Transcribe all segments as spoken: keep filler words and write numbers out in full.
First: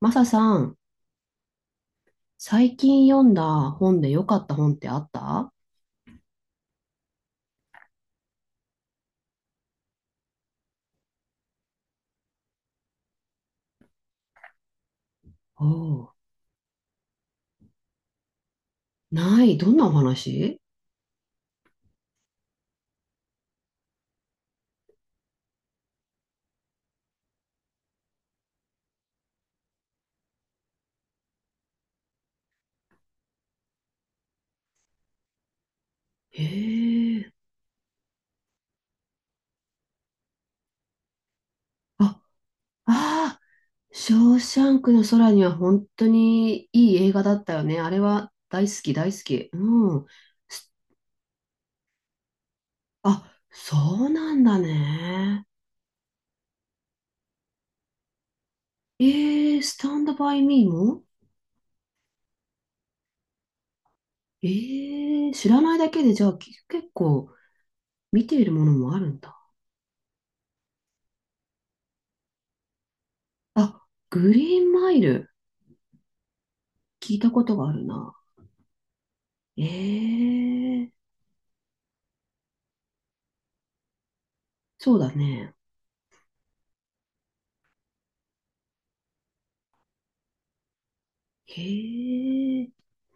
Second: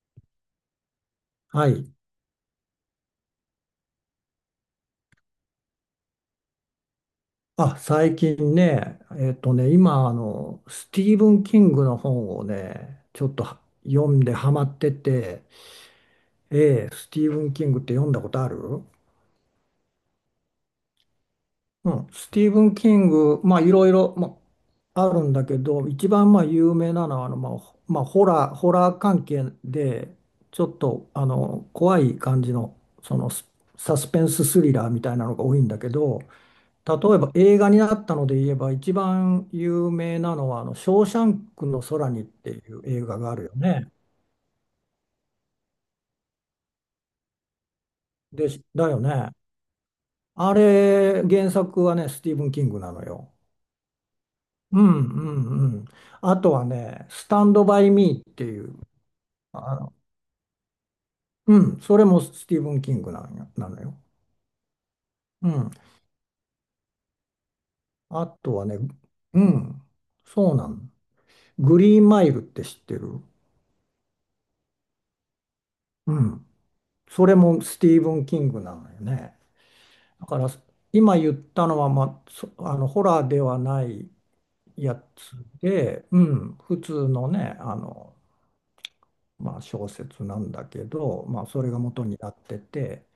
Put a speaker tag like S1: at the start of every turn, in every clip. S1: マサさん、
S2: はい。
S1: 最近読んだ本で良かった本ってあった？
S2: あ、最近ね、えっとね、今、あの、スティーブン・キングの本をね、ちょっとは読んでハマってて、
S1: おう。
S2: ええ、スティーブン・キングって読んだことある？
S1: ない。どんなお話？
S2: うん、スティーブン・キング、まあ、いろいろ、まあ、あるんだけど、一番、まあ、有名なのは、あの、まあ、ほまあ、ホラー、ホラー関係で、ちょっと、あの、怖い感じの、その、スサスペンススリラーみたいなのが多いんだけど、
S1: へ
S2: 例えば
S1: え。
S2: 映画になったので言えば、一番有名なのは、あの、ショーシャンクの空
S1: あ、
S2: にっていう映画があ
S1: ああ、
S2: るよね。
S1: ショーシャンクの空には本当にいい映画だったよね。あれは
S2: で、し
S1: 大好
S2: だ
S1: き、
S2: よ
S1: 大好
S2: ね。
S1: き。うん。
S2: あ
S1: す
S2: れ、原作はね、スティーブン・キングなのよ。
S1: あ、そうなんだ
S2: うん
S1: ね。
S2: うんうん。あとはね、スタンド・バイ・ミーっていう、
S1: ええ、
S2: あ
S1: スタ
S2: の、
S1: ンドバイミーも。
S2: うん、それもスティーブン・キングなのよなのよ。
S1: ええ、知
S2: う
S1: ら
S2: ん。
S1: ないだけでじゃあき結構
S2: あ
S1: 見ている
S2: とは
S1: もの
S2: ね、
S1: もあるんだ。
S2: うん、そうなの。グリーンマイルって知ってる？
S1: あ、グリーンマイル。
S2: うん。
S1: 聞い
S2: そ
S1: た
S2: れ
S1: こと
S2: も
S1: があ
S2: ス
S1: る
S2: ティーブ
S1: な。
S2: ン・キングなのよね。だから
S1: ええ。
S2: 今言ったのは、まあ、そあのホラーではない
S1: そう
S2: や
S1: だ
S2: つ
S1: ね。
S2: で、うん、普通のね、あの、まあ、小説なんだけど、まあ、それが元
S1: へ
S2: になって
S1: え、
S2: て、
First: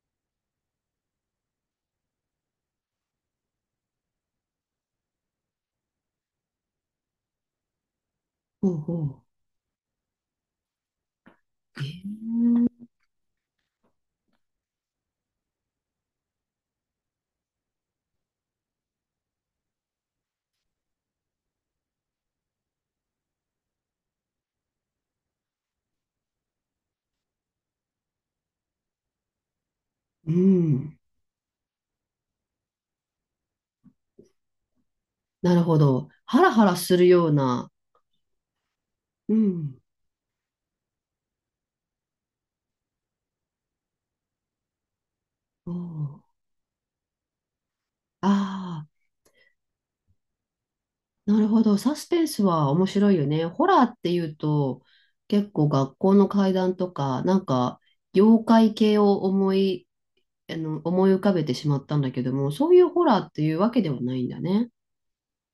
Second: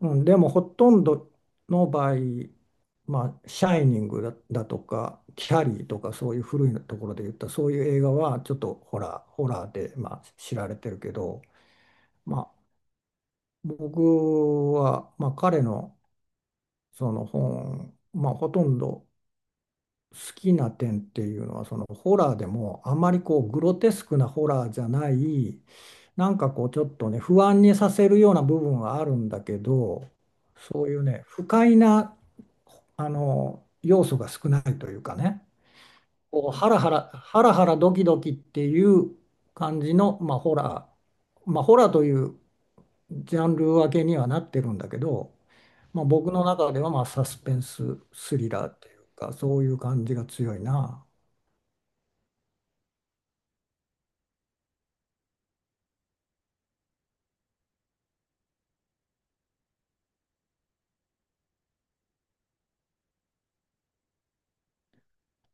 S2: うん、でもほとんどの場合、まあ、シャイニングだ、だとか、キャリーとか、そういう古いところで言った、そういう映画はちょっ
S1: ほ
S2: と
S1: う
S2: ホ
S1: ほ
S2: ラー、ホラーで、まあ、知られてるけど、
S1: う。え
S2: まあ、僕は、まあ、彼のその本、まあ、ほとんど、好きな点っていうのはそのホラーでもあまりこうグロテスクなホラーじゃない。なんかこうちょっとね不安にさせるような部分はあるんだけど、
S1: う
S2: そうい
S1: ん。
S2: うね不快なあの要素が少ないというかね、
S1: なるほど。ハラ
S2: こう
S1: ハ
S2: ハ
S1: ラ
S2: ラハ
S1: する
S2: ラ
S1: よう
S2: ハラハ
S1: な。
S2: ラドキドキっていう
S1: うん。
S2: 感じの、まあ、ホラー、まあ、ホラーというジャンル分けにはなってるんだけど、
S1: お
S2: まあ、
S1: う。
S2: 僕の中ではまあサスペンススリラーっ
S1: あ
S2: ていうかそういう感じが強いな。
S1: あ、なるほど。サスペンスは面白いよね。ホラーっていうと、結構学校の怪談とか、なんか、妖怪系を思い、あの、思い浮かべてしまったんだけども、そういうホラーっていうわけではないんだね。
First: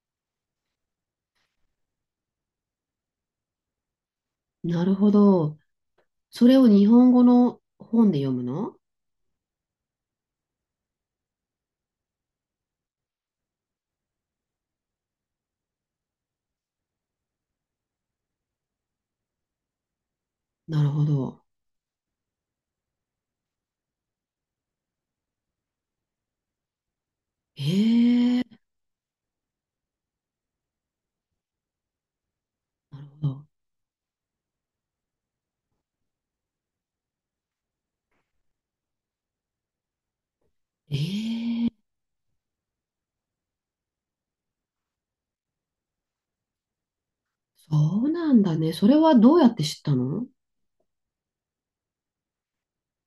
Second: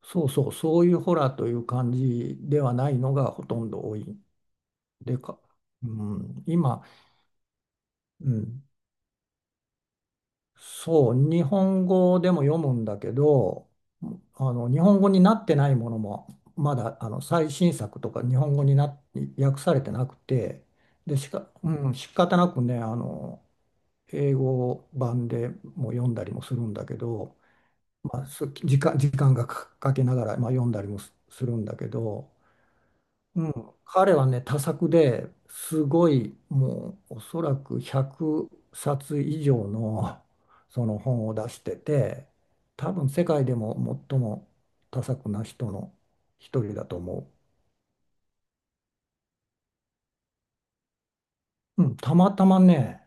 S2: そうそう、そういうホラーという感じではないのがほとんど多い。
S1: なるほ
S2: でか、
S1: ど。
S2: うん、
S1: それを
S2: 今、
S1: 日本語の本で
S2: う
S1: 読む
S2: ん、
S1: の？
S2: そう、日本語でも読むんだけど、あの日本語になってないものも、まだあの最新作とか日本語にな訳されてなくて、
S1: なるほ
S2: で、し
S1: ど。
S2: か、うん、仕方なくね、あの、英語版でも読んだりもするんだけど、まあ、
S1: え
S2: す
S1: え。
S2: 時間、時間がかかけながら、まあ、読んだりもすするんだけど、
S1: なるほど。
S2: うん、彼はね、多作ですごい、もうおそらくひゃくさつ以上のその本を
S1: ええ。
S2: 出してて、多分世界でも最も多作な人の一人だと思
S1: そうなんだね。それはどうやって知ったの？
S2: う。うん、たまたまね、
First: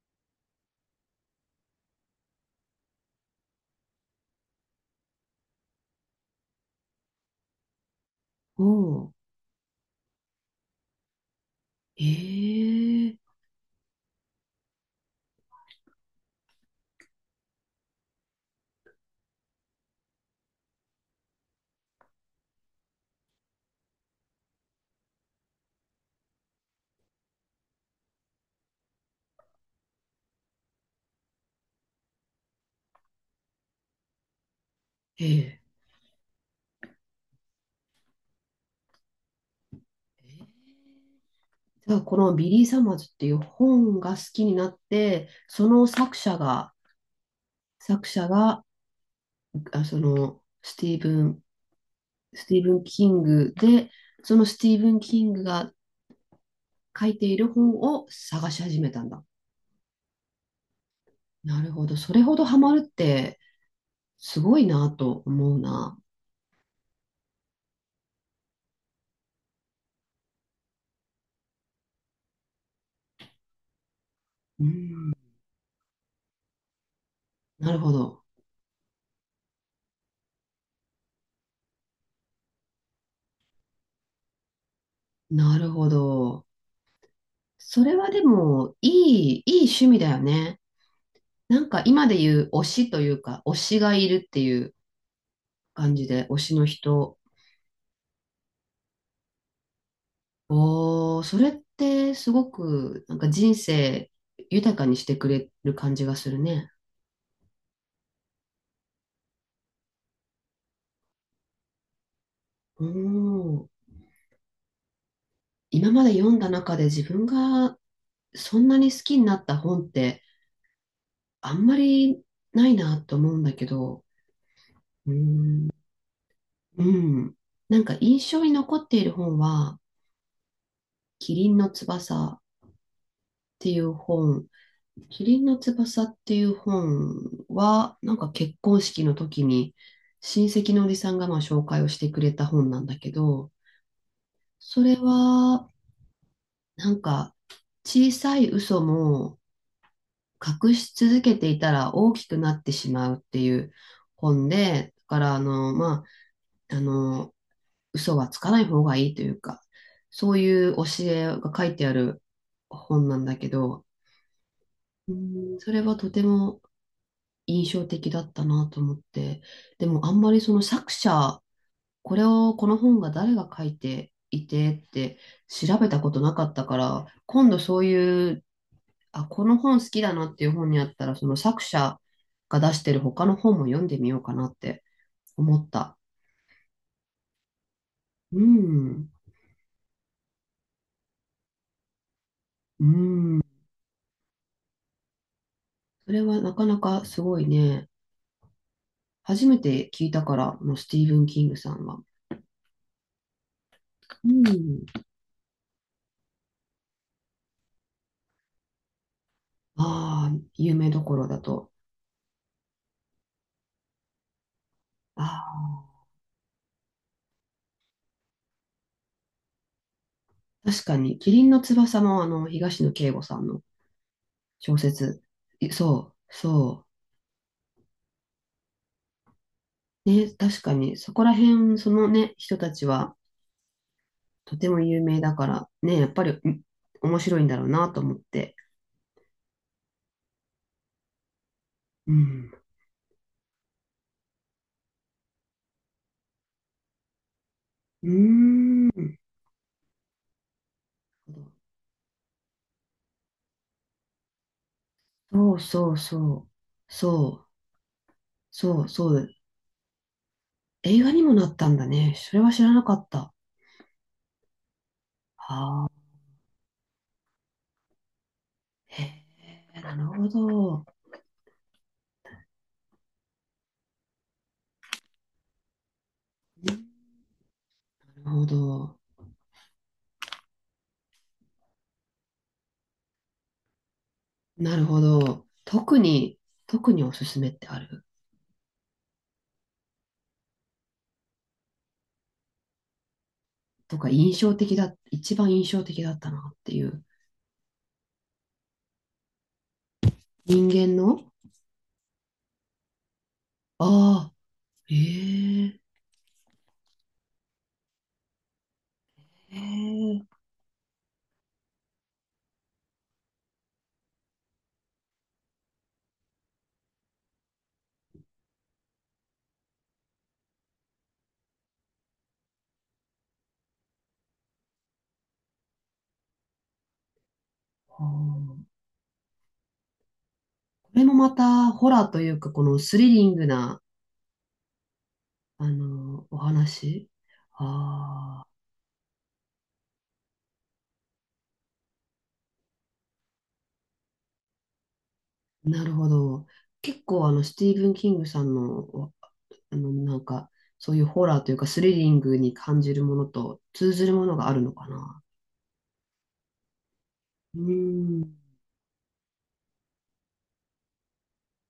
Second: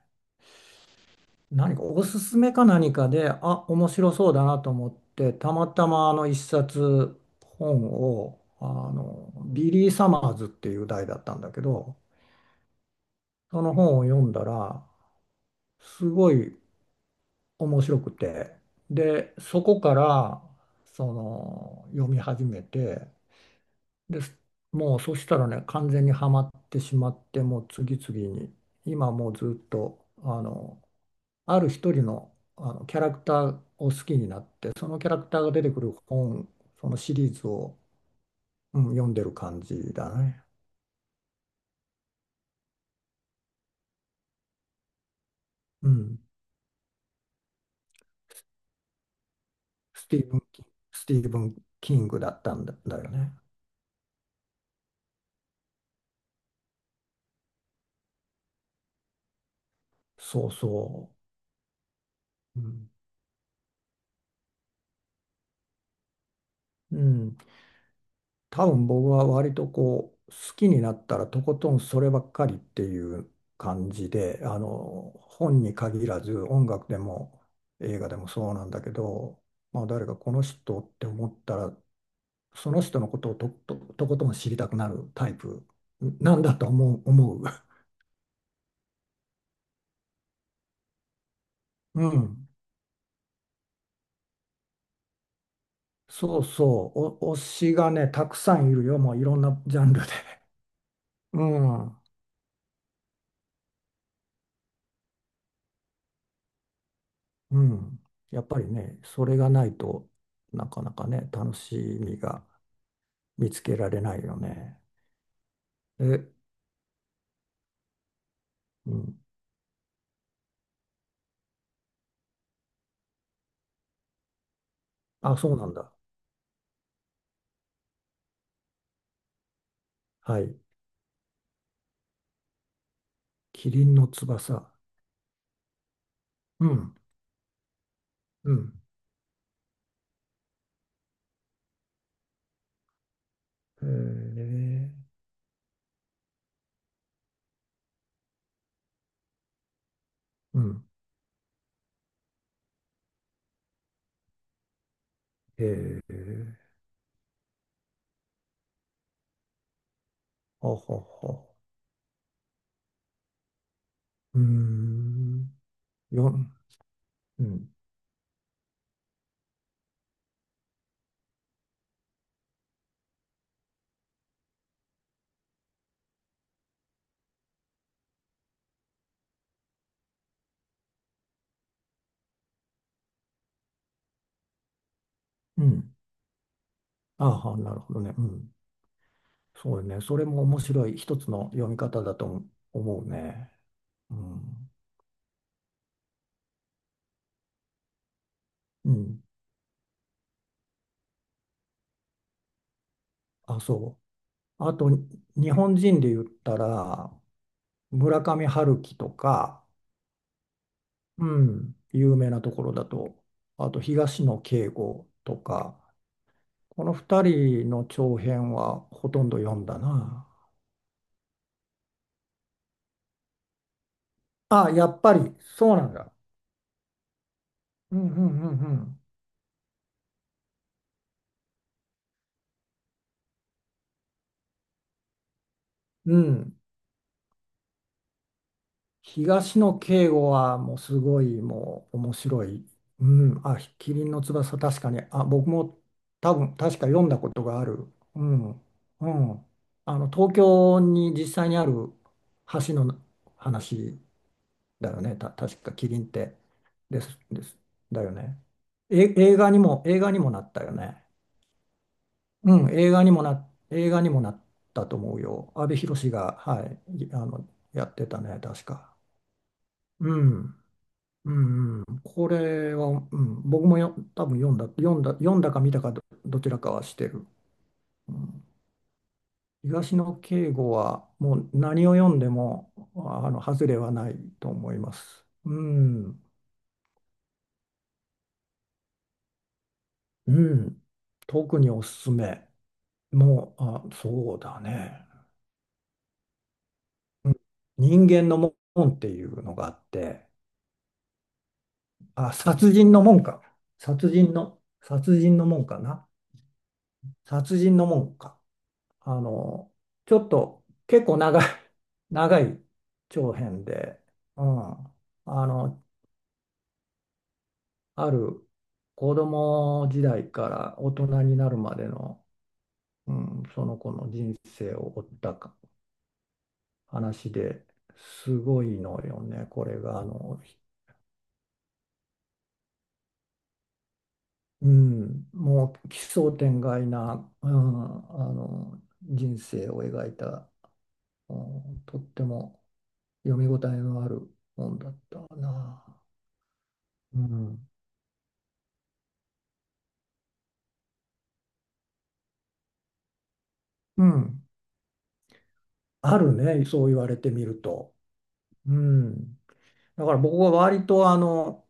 S2: 何かおすすめか何かで、あ、面白そうだなと思って、たまたまあの一冊本を、
S1: お
S2: あ
S1: う。
S2: の、ビリー・サマーズっていう題だったんだけど、
S1: ええ。
S2: その本を読んだら、すごい面白くて、でそこからその読み始めて、で、もうそしたらね完全にはまってしまって、もう次々に今もうずっとあのある一人の、あのキャラクターを好きになって、そのキャラ
S1: え
S2: クターが
S1: え。
S2: 出てくる本、そのシリーズを、うん、読んでる感じだね。
S1: じゃあ、このビリー・サマーズっていう本が好きになって、その
S2: う
S1: 作
S2: ん、
S1: 者が、作者が、あ、そ
S2: スティーブ
S1: の、
S2: ン・キン
S1: スティー
S2: スティ
S1: ブ
S2: ーブ
S1: ン、
S2: ン・キングだっ
S1: ス
S2: た
S1: ティー
S2: ん
S1: ブ
S2: だ、
S1: ン・
S2: だ
S1: キ
S2: よ
S1: ン
S2: ね。
S1: グで、そのスティーブン・キングが書いている本を探し始めたんだ。
S2: そうそ
S1: なるほど。それほどハ
S2: う。う
S1: マるっ
S2: ん、
S1: て、すごいなと思うな。
S2: うん、多分僕は割とこう好きになったらとことんそればっかりっていう感じで、あ
S1: うん、
S2: の本に限らず音楽でも
S1: なるほ
S2: 映画で
S1: ど。
S2: もそうなんだけど、まあ、誰かこの人って思ったらその人のことをと、と、とことん知りたくなるタイ
S1: な
S2: プ
S1: るほ
S2: なん
S1: ど。
S2: だと思う、思う。
S1: それはでも、いい、いい趣味だよね。なんか
S2: う
S1: 今で言
S2: ん、
S1: う推しというか、推しがいるっていう感じで、推
S2: そう
S1: しの
S2: そ
S1: 人。
S2: う、お推しがねたくさんいるよ、もういろんなジャンルで。
S1: おー、そ
S2: う
S1: れっ
S2: ん
S1: てすごく、なんか人生豊かにしてくれる感じがするね。
S2: うん。やっぱりね、それがないとなかなかね、楽しみが見つ
S1: おー、
S2: けられないよね。
S1: 今まで
S2: え、
S1: 読んだ中で自分がそんな
S2: う
S1: に好
S2: ん。
S1: きになった本ってあんまりないなと思うんだけど、う
S2: あ、
S1: ん、
S2: そうなんだ。
S1: うん。なんか印象に残っている本は、
S2: はい。
S1: キリンの翼、って
S2: キ
S1: い
S2: リ
S1: う
S2: ンの
S1: 本、
S2: 翼。
S1: 麒麟の翼っていう
S2: うん。
S1: 本は、なんか
S2: う
S1: 結
S2: ん。
S1: 婚式の時に親戚のおじさんがまあ紹介をしてくれた本なんだけど、
S2: へ
S1: そ
S2: え。
S1: れは、なんか小さい嘘も
S2: う
S1: 隠
S2: ん。
S1: し続けていたら大きくなってしまうっていう本で、だからあの、
S2: へ
S1: ま
S2: え。
S1: あ、あの、嘘はつかない方がいいというか、そうい
S2: あは
S1: う教え
S2: は。
S1: が書いてある本なんだけど、
S2: うー
S1: う
S2: ん。
S1: ん、それはとて
S2: よ、
S1: も
S2: う
S1: 印
S2: ん。
S1: 象的だったなと思って、でもあんまりその作者、これを、この本が誰が書いていてって調べたことなかったから、今度そういう、あ、この本好きだなっていう本にあったら、その作者が出してる他の本も読んでみようかなって思
S2: う
S1: っ
S2: ん。
S1: た。
S2: あは、なるほどね。う
S1: う
S2: ん。
S1: ん、
S2: そうね。それも面白い一つの読み方だと
S1: う
S2: 思う
S1: ん。
S2: ね。うん。
S1: それはなかなかすごいね。
S2: うん。
S1: 初めて聞いたから、もうスティーブン・キングさんは。
S2: あ、そ
S1: う
S2: う。あ
S1: ん。
S2: と、日本人で言ったら、村上春樹とか、
S1: ああ、有名どこ
S2: う
S1: ろだと。
S2: ん、有名なところだと、あと東野圭吾
S1: あ
S2: とか、
S1: あ。
S2: このふたりの長編はほとんど読んだな。
S1: 確かに、キリンの翼もあの、東野圭吾さんの
S2: あ、
S1: 小
S2: やっぱ
S1: 説。
S2: り、
S1: い
S2: そうなんだ。
S1: そう、そ
S2: うんうんうん
S1: う。ね、確かに、そこら辺、そのね、人たちはとても有名だから、ね、やっ
S2: う
S1: ぱ
S2: ん。
S1: り、
S2: うん、
S1: ん面白いんだろうなと思って。
S2: 東野圭吾はもうすごい、もう
S1: う
S2: 面白
S1: ん。
S2: い。うん、あ、キリンの翼確かに、あ、僕も多分確か読んだことがある。
S1: う
S2: うん、
S1: ー
S2: う
S1: ん。
S2: ん。あの東京に実際にある橋の話だよね。た、
S1: そ
S2: 確
S1: う
S2: かキ
S1: そう
S2: リンって
S1: そう。
S2: です、で
S1: そう、
S2: す。だよね。
S1: そう、そ
S2: え、
S1: う。
S2: 映画にも、映画にもなったよ
S1: 映
S2: ね。
S1: 画にもなったんだね。それは知
S2: う
S1: ら
S2: ん、
S1: な
S2: 映
S1: か
S2: 画
S1: っ
S2: にも
S1: た。
S2: な、映画にもなったと思うよ。阿部
S1: はあ。
S2: 寛が、はい、いあの、やってたね、確か。
S1: へえ、なる
S2: う
S1: ほ
S2: ん。
S1: ど。
S2: うんうん、これは、うん、僕もよ多分読んだ、読んだ、読んだか見たかど、どちらかはしてる。う
S1: なる
S2: ん、
S1: ほど。
S2: 東野圭吾はもう何を読んでもあの外れはないと思
S1: な
S2: い
S1: る
S2: ま
S1: ほ
S2: す。
S1: ど。
S2: う
S1: 特
S2: ん、
S1: に、特におすすめってある？
S2: うん、特におすすめ。もう、あ、
S1: とか、印
S2: そう
S1: 象
S2: だ
S1: 的だ、
S2: ね。
S1: 一番印象的だったなっていう。
S2: うん、人間の門っていうのがあって、
S1: 人間の。
S2: あ、殺人の門か。殺
S1: ああ
S2: 人の、殺人の門
S1: ー、え
S2: か
S1: え。
S2: な。殺人の門か。あ
S1: へ
S2: の、ち
S1: え、
S2: ょっと結構長い、長い長編で、うん、あの、ある子供時代から大人になるまでの、うん、その子の人生を追ったか話で、すご
S1: こ
S2: いのよね、これが。あの、
S1: れもまた、ホラーというか、このスリリングな、
S2: うん、
S1: あ
S2: もう奇
S1: の、
S2: 想
S1: お
S2: 天外
S1: 話。
S2: な、うん、あ
S1: ああ、
S2: の人生を描いた、うん、とっても読み応えのある本だった
S1: な
S2: な。
S1: るほど。結
S2: う
S1: 構、あの、ステ
S2: ん
S1: ィーブン・キングさんの、あの、なんか、そういうホラーというか、スリリングに感じるものと通
S2: う
S1: ずるもの
S2: ん、
S1: があるのかな。
S2: あるね、そう言われてみ
S1: う
S2: る
S1: ー
S2: と。
S1: ん、
S2: うん、だから僕は割とあの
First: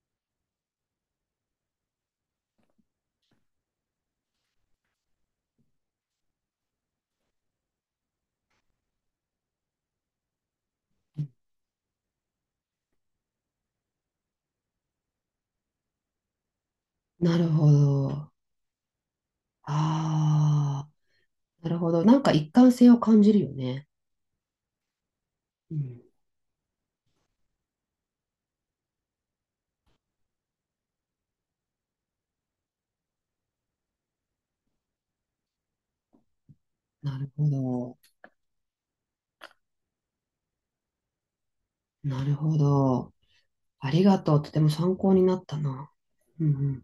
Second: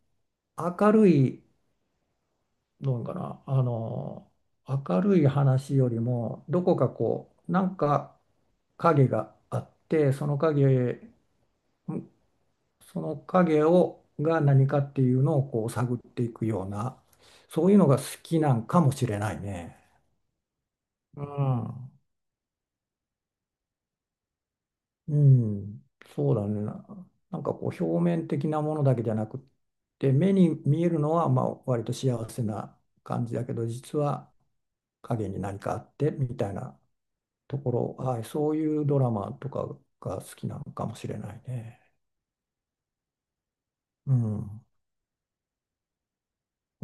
S2: 明るいのかな、あの明るい話よりもどこかこうなんか影があって、その影、うん、その影をが何かっていうのをこう探っていくような
S1: なる
S2: そ
S1: ほ
S2: ういうのが好
S1: ど。
S2: きなんかもしれないね。
S1: ああ、
S2: う
S1: なる
S2: ん
S1: ほど。なんか一貫性を感じるよね。
S2: う
S1: う
S2: ん、
S1: ん。
S2: そうだね。な、なんかこう表面的なものだけじゃなくって、目に見えるのはまあ割と幸せな感じだけど、実は影に何かあってみたいな
S1: なるほ
S2: とこ
S1: ど。
S2: ろ、はい、そういうドラマとかが好きなのかもしれないね。
S1: なるほど。あり
S2: う
S1: がとう。とて
S2: ん。
S1: も参考になったな。うんうん